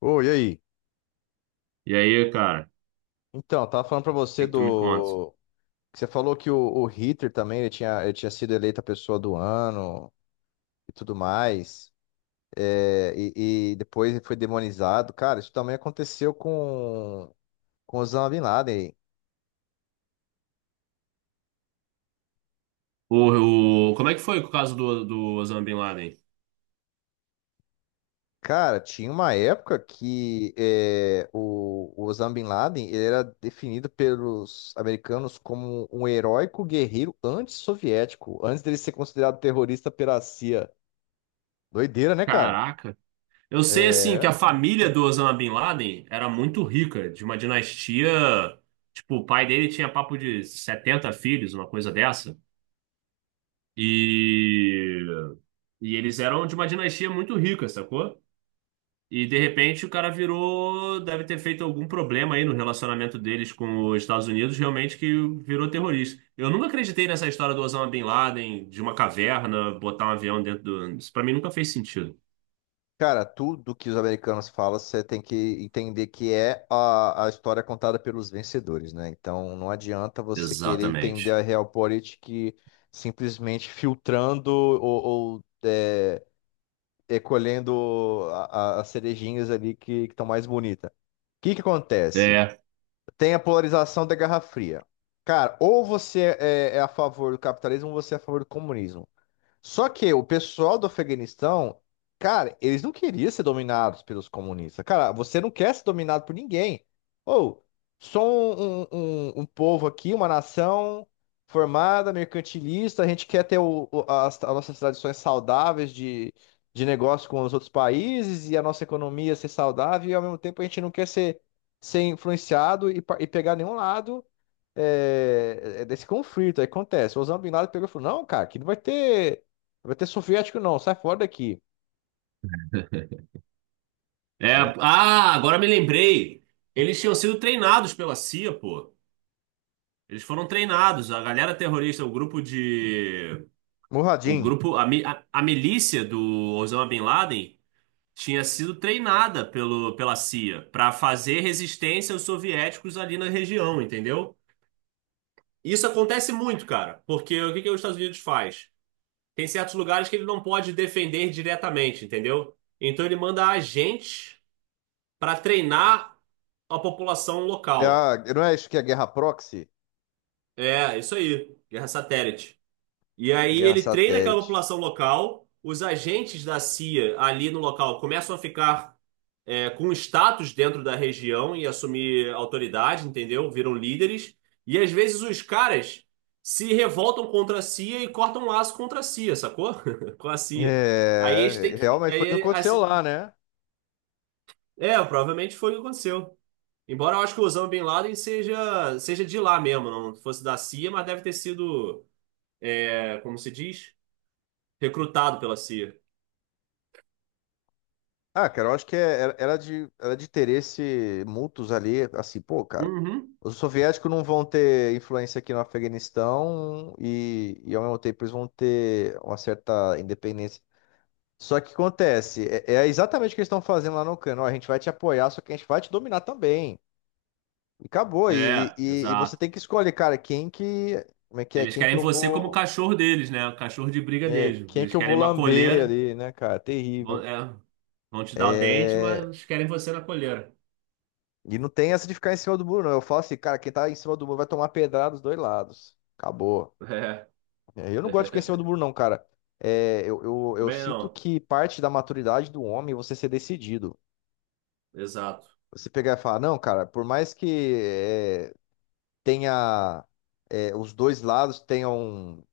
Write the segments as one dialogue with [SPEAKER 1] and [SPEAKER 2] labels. [SPEAKER 1] Oi, e aí?
[SPEAKER 2] E aí, cara,
[SPEAKER 1] Então, eu tava falando pra
[SPEAKER 2] o
[SPEAKER 1] você
[SPEAKER 2] que que tu me conta?
[SPEAKER 1] do que Você falou que o Hitler também ele tinha sido eleito a pessoa do ano e tudo mais. E depois ele foi demonizado. Cara, isso também aconteceu com Osama Bin Laden.
[SPEAKER 2] O- como é que foi o caso do, do Osama Bin Laden?
[SPEAKER 1] Cara, tinha uma época que o Osama Bin Laden ele era definido pelos americanos como um heróico guerreiro antissoviético, antes dele ser considerado terrorista pela CIA. Doideira, né, cara?
[SPEAKER 2] Caraca. Eu sei, assim, que a
[SPEAKER 1] É.
[SPEAKER 2] família do Osama Bin Laden era muito rica, de uma dinastia. Tipo, o pai dele tinha papo de 70 filhos, uma coisa dessa. E, e eles eram de uma dinastia muito rica, sacou? E de repente o cara virou, deve ter feito algum problema aí no relacionamento deles com os Estados Unidos, realmente que virou terrorista. Eu nunca acreditei nessa história do Osama Bin Laden, de uma caverna, botar um avião dentro do. Isso pra mim nunca fez sentido.
[SPEAKER 1] Cara, tudo que os americanos falam, você tem que entender que é a história contada pelos vencedores, né? Então não adianta você querer entender
[SPEAKER 2] Exatamente.
[SPEAKER 1] a Realpolitik simplesmente filtrando ou, é, recolhendo as cerejinhas ali que estão mais bonitas. O que que acontece?
[SPEAKER 2] É,
[SPEAKER 1] Tem a polarização da Guerra Fria. Cara, ou você é a favor do capitalismo ou você é a favor do comunismo. Só que o pessoal do Afeganistão, cara, eles não queriam ser dominados pelos comunistas. Cara, você não quer ser dominado por ninguém. Ou, Só um povo aqui, uma nação formada, mercantilista, a gente quer ter as nossas tradições saudáveis de negócio com os outros países e a nossa economia ser saudável e ao mesmo tempo a gente não quer ser influenciado e, e pegar nenhum lado é desse conflito. Aí acontece. O Osama Bin Laden pegou e falou: Não, cara, aqui não vai ter soviético, não. Sai fora daqui. É.
[SPEAKER 2] Ah, agora me lembrei. Eles tinham sido treinados pela CIA, pô. Eles foram treinados. A galera terrorista, o grupo de. O
[SPEAKER 1] Murradinho.
[SPEAKER 2] grupo. A milícia do Osama Bin Laden tinha sido treinada pelo, pela CIA para fazer resistência aos soviéticos ali na região, entendeu? Isso acontece muito, cara, porque o que que os Estados Unidos faz? Tem certos lugares que ele não pode defender diretamente, entendeu? Então ele manda agentes para treinar a população
[SPEAKER 1] É
[SPEAKER 2] local.
[SPEAKER 1] não é isso que é guerra proxy?
[SPEAKER 2] É, isso aí, guerra satélite. E aí
[SPEAKER 1] Guerra
[SPEAKER 2] ele treina aquela
[SPEAKER 1] satélite.
[SPEAKER 2] população local, os agentes da CIA ali no local começam a ficar com status dentro da região e assumir autoridade, entendeu? Viram líderes. E às vezes os caras se revoltam contra a CIA e cortam um laço contra a CIA, sacou? Com a CIA. Aí eles têm
[SPEAKER 1] É,
[SPEAKER 2] que.
[SPEAKER 1] realmente foi o que
[SPEAKER 2] Aí,
[SPEAKER 1] aconteceu
[SPEAKER 2] assim,
[SPEAKER 1] lá, né?
[SPEAKER 2] provavelmente foi o que aconteceu. Embora eu acho que o Osama Bin Laden seja de lá mesmo, não fosse da CIA, mas deve ter sido, como se diz, recrutado pela CIA.
[SPEAKER 1] Ah, cara, eu acho que era de interesse mútuos ali, assim, pô, cara,
[SPEAKER 2] Uhum.
[SPEAKER 1] os soviéticos não vão ter influência aqui no Afeganistão e ao mesmo tempo eles vão ter uma certa independência. Só que acontece, é exatamente o que eles estão fazendo lá no Cano. Ó, a gente vai te apoiar, só que a gente vai te dominar também. E acabou. E,
[SPEAKER 2] É,
[SPEAKER 1] e, e você
[SPEAKER 2] exato.
[SPEAKER 1] tem que escolher, cara, quem que. Como é que é?
[SPEAKER 2] Eles
[SPEAKER 1] Quem que
[SPEAKER 2] querem
[SPEAKER 1] eu
[SPEAKER 2] você como
[SPEAKER 1] vou.
[SPEAKER 2] cachorro deles, né? O cachorro de briga deles.
[SPEAKER 1] Quem
[SPEAKER 2] Eles
[SPEAKER 1] que eu vou
[SPEAKER 2] querem uma
[SPEAKER 1] lamber
[SPEAKER 2] coleira.
[SPEAKER 1] ali, né, cara?
[SPEAKER 2] Vão,
[SPEAKER 1] Terrível.
[SPEAKER 2] vão te dar o dente,
[SPEAKER 1] É,
[SPEAKER 2] mas querem você na coleira.
[SPEAKER 1] e não tem essa de ficar em cima do muro, não. Eu falo assim, cara, quem tá em cima do muro vai tomar pedrada dos dois lados. Acabou.
[SPEAKER 2] É.
[SPEAKER 1] É, eu não gosto de ficar em cima do muro, não, cara. É, eu
[SPEAKER 2] Também
[SPEAKER 1] sinto
[SPEAKER 2] não.
[SPEAKER 1] que parte da maturidade do homem é você ser decidido.
[SPEAKER 2] Exato.
[SPEAKER 1] Você pegar e falar, não, cara, por mais que é, tenha os dois lados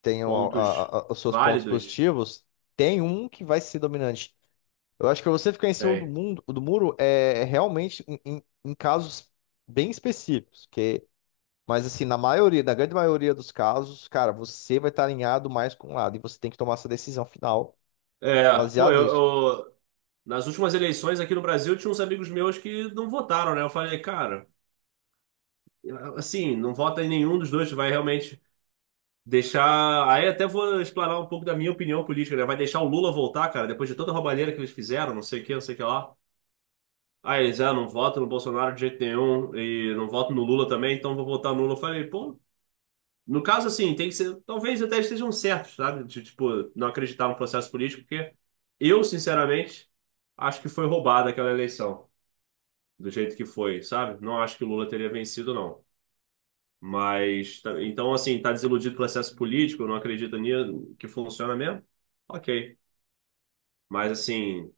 [SPEAKER 1] tenham a-
[SPEAKER 2] Pontos
[SPEAKER 1] os seus pontos
[SPEAKER 2] válidos.
[SPEAKER 1] positivos, tem um que vai ser dominante. Eu acho que você ficar em cima do
[SPEAKER 2] Tem.
[SPEAKER 1] mundo, do muro é realmente em casos bem específicos, que, mas assim, na maioria, na grande maioria dos casos, cara, você vai estar alinhado mais com um lado e você tem que tomar essa decisão final
[SPEAKER 2] É, pô,
[SPEAKER 1] baseada
[SPEAKER 2] eu,
[SPEAKER 1] nisso.
[SPEAKER 2] eu- Nas últimas eleições aqui no Brasil tinha uns amigos meus que não votaram, né? Eu falei, cara, assim, não vota em nenhum dos dois, vai realmente deixar. Aí até vou explanar um pouco da minha opinião política, né? Vai deixar o Lula voltar, cara, depois de toda a roubalheira que eles fizeram, não sei o que, não sei o que lá. Aí eles, ah, não voto no Bolsonaro de jeito nenhum e não voto no Lula também, então vou votar no Lula. Eu falei, pô, no caso assim, tem que ser, talvez até estejam certos, sabe? De, tipo, não acreditar no processo político, porque eu, sinceramente, acho que foi roubada aquela eleição, do jeito que foi, sabe? Não acho que o Lula teria vencido, não. Mas, tá- então, assim, tá desiludido com o processo político, não acredita nisso, que funciona mesmo? Ok. Mas, assim.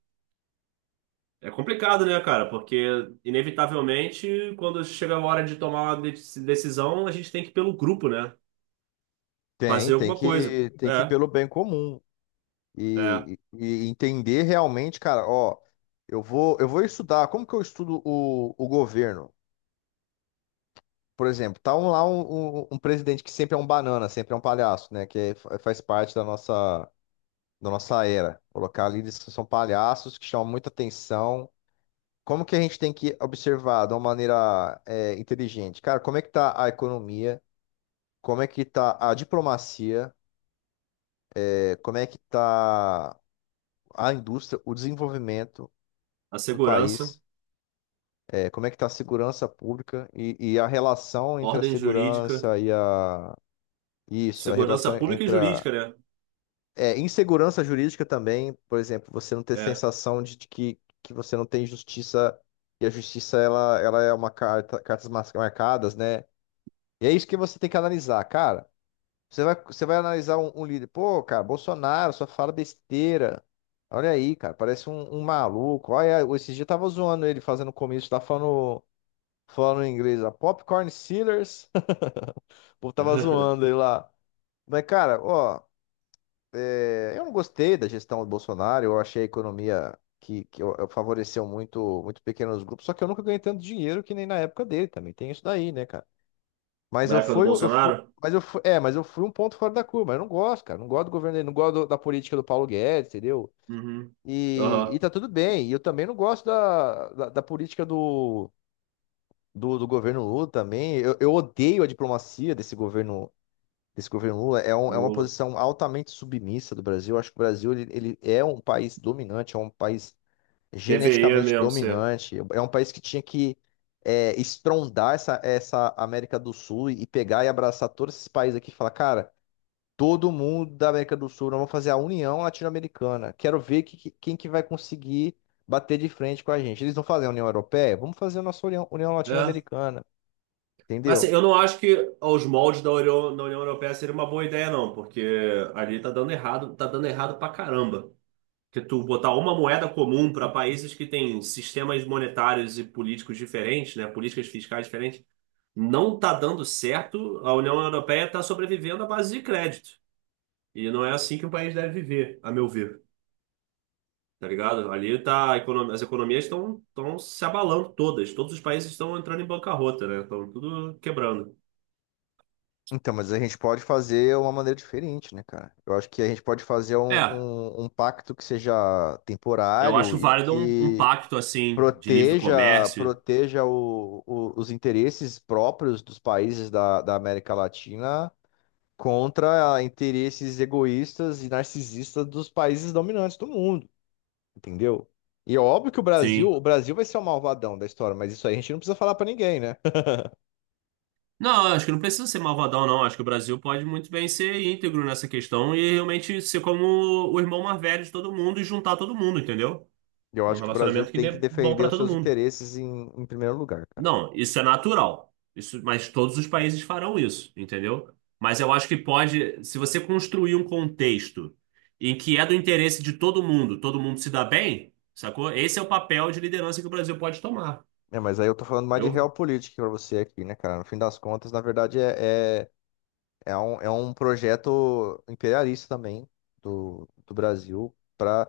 [SPEAKER 2] É complicado, né, cara? Porque, inevitavelmente, quando chega a hora de tomar uma de- decisão, a gente tem que ir pelo grupo, né?
[SPEAKER 1] Tem,
[SPEAKER 2] Fazer alguma coisa.
[SPEAKER 1] tem que ir pelo bem comum.
[SPEAKER 2] É.
[SPEAKER 1] E entender realmente, cara, ó, eu vou estudar, como que eu estudo o governo? Por exemplo, tá lá um presidente que sempre é um banana, sempre é um palhaço, né? Faz parte da nossa era. Colocar líderes que são palhaços, que chamam muita atenção. Como que a gente tem que observar de uma maneira inteligente? Cara, como é que tá a economia? Como é que tá a diplomacia? É, como é que tá a indústria, o desenvolvimento
[SPEAKER 2] A
[SPEAKER 1] do
[SPEAKER 2] segurança,
[SPEAKER 1] país? É como é que está a segurança pública e a relação entre a
[SPEAKER 2] ordem jurídica,
[SPEAKER 1] segurança e a... Isso, a
[SPEAKER 2] segurança
[SPEAKER 1] relação
[SPEAKER 2] pública e
[SPEAKER 1] entre a...
[SPEAKER 2] jurídica, né?
[SPEAKER 1] É, insegurança jurídica também, por exemplo, você não ter
[SPEAKER 2] É.
[SPEAKER 1] sensação que você não tem justiça e a justiça, ela é uma marcadas, né? E é isso que você tem que analisar, cara. Você vai analisar um líder, pô, cara, Bolsonaro só fala besteira. Olha aí, cara, parece um maluco. Olha, esses dias eu tava zoando ele fazendo comício, tá falando em inglês a Popcorn Sealers, o povo tava zoando ele lá. Mas, cara, ó, eu não gostei da gestão do Bolsonaro, eu achei a economia eu favoreceu muito, muito pequenos grupos, só que eu nunca ganhei tanto dinheiro que nem na época dele, também tem isso daí, né, cara? Mas
[SPEAKER 2] Na época do
[SPEAKER 1] eu fui,
[SPEAKER 2] Bolsonaro?
[SPEAKER 1] mas eu fui, é, mas eu fui um ponto fora da curva, eu não gosto, cara, não gosto do governo dele, não gosto da política do Paulo Guedes, entendeu?
[SPEAKER 2] Uhum.
[SPEAKER 1] E
[SPEAKER 2] Aham.
[SPEAKER 1] tá tudo bem, e eu também não gosto da política do governo Lula também. Eu odeio a diplomacia desse governo Lula é uma
[SPEAKER 2] Lula.
[SPEAKER 1] posição altamente submissa do Brasil. Eu acho que o Brasil ele é um país dominante, é um país
[SPEAKER 2] Deveria
[SPEAKER 1] geneticamente
[SPEAKER 2] mesmo ser.
[SPEAKER 1] dominante, é um país que tinha que estrondar essa América do Sul e pegar e abraçar todos esses países aqui e falar, cara, todo mundo da América do Sul, nós vamos fazer a União Latino-Americana. Quero ver quem que vai conseguir bater de frente com a gente. Eles não fazem a União Europeia? Vamos fazer a nossa União, União
[SPEAKER 2] É.
[SPEAKER 1] Latino-Americana,
[SPEAKER 2] Mas assim,
[SPEAKER 1] entendeu?
[SPEAKER 2] eu não acho que aos moldes da União Europeia seria uma boa ideia, não, porque ali tá dando errado pra caramba. Que tu botar uma moeda comum para países que têm sistemas monetários e políticos diferentes, né, políticas fiscais diferentes, não está dando certo. A União Europeia está sobrevivendo à base de crédito. E não é assim que um país deve viver, a meu ver. Tá ligado? Ali tá, a econo- as economias estão se abalando todas. Todos os países estão entrando em bancarrota, né? Estão tudo quebrando.
[SPEAKER 1] Então, mas a gente pode fazer uma maneira diferente, né, cara? Eu acho que a gente pode fazer um,
[SPEAKER 2] É,
[SPEAKER 1] um, um pacto que seja
[SPEAKER 2] eu
[SPEAKER 1] temporário
[SPEAKER 2] acho
[SPEAKER 1] e
[SPEAKER 2] válido um, um
[SPEAKER 1] que
[SPEAKER 2] pacto assim de livre
[SPEAKER 1] proteja,
[SPEAKER 2] comércio.
[SPEAKER 1] proteja os interesses próprios dos países da América Latina contra interesses egoístas e narcisistas dos países dominantes do mundo, entendeu? E é óbvio que
[SPEAKER 2] Sim.
[SPEAKER 1] o Brasil vai ser o malvadão da história, mas isso aí a gente não precisa falar pra ninguém, né?
[SPEAKER 2] Não, acho que não precisa ser malvadão, não. Acho que o Brasil pode muito bem ser íntegro nessa questão e realmente ser como o irmão mais velho de todo mundo e juntar todo mundo, entendeu?
[SPEAKER 1] Eu
[SPEAKER 2] Num
[SPEAKER 1] acho que o Brasil
[SPEAKER 2] relacionamento que
[SPEAKER 1] tem que
[SPEAKER 2] dê bom
[SPEAKER 1] defender
[SPEAKER 2] pra
[SPEAKER 1] os
[SPEAKER 2] todo
[SPEAKER 1] seus
[SPEAKER 2] mundo.
[SPEAKER 1] interesses em primeiro lugar, cara.
[SPEAKER 2] Não, isso é natural. Isso, mas todos os países farão isso, entendeu? Mas eu acho que pode, se você construir um contexto em que é do interesse de todo mundo se dá bem, sacou? Esse é o papel de liderança que o Brasil pode tomar.
[SPEAKER 1] É, mas aí eu tô falando mais de
[SPEAKER 2] Eu
[SPEAKER 1] realpolitik pra você aqui, né, cara? No fim das contas, na verdade, é um projeto imperialista também do Brasil para...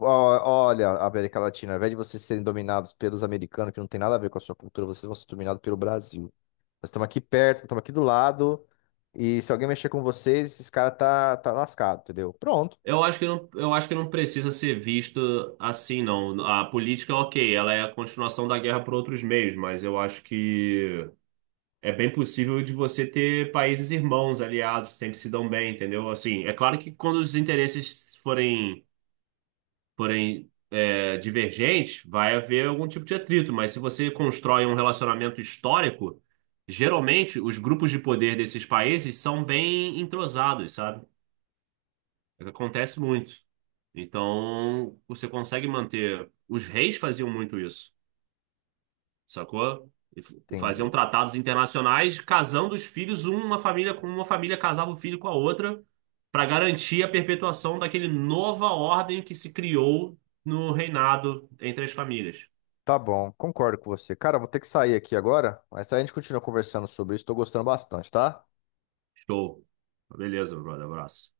[SPEAKER 1] Olha, América Latina, ao invés de vocês serem dominados pelos americanos, que não tem nada a ver com a sua cultura, vocês vão ser dominados pelo Brasil. Nós estamos aqui perto, estamos aqui do lado, e se alguém mexer com vocês, esses caras tá lascado, entendeu? Pronto,
[SPEAKER 2] Eu acho que não, eu acho que não precisa ser visto assim, não. A política, ok, ela é a continuação da guerra por outros meios, mas eu acho que é bem possível de você ter países irmãos, aliados, sempre se dão bem, entendeu? Assim, é claro que quando os interesses forem, forem divergentes, vai haver algum tipo de atrito, mas se você constrói um relacionamento histórico, geralmente os grupos de poder desses países são bem entrosados, sabe? Acontece muito. Então, você consegue manter. Os reis faziam muito isso, sacou? Faziam
[SPEAKER 1] entendi.
[SPEAKER 2] tratados internacionais casando os filhos, uma família com uma família casava o filho com a outra, para garantir a perpetuação daquele nova ordem que se criou no reinado entre as famílias.
[SPEAKER 1] Tá bom, concordo com você. Cara, eu vou ter que sair aqui agora, mas aí a gente continua conversando sobre isso, tô gostando bastante, tá?
[SPEAKER 2] Show. Beleza, brother. Abraço.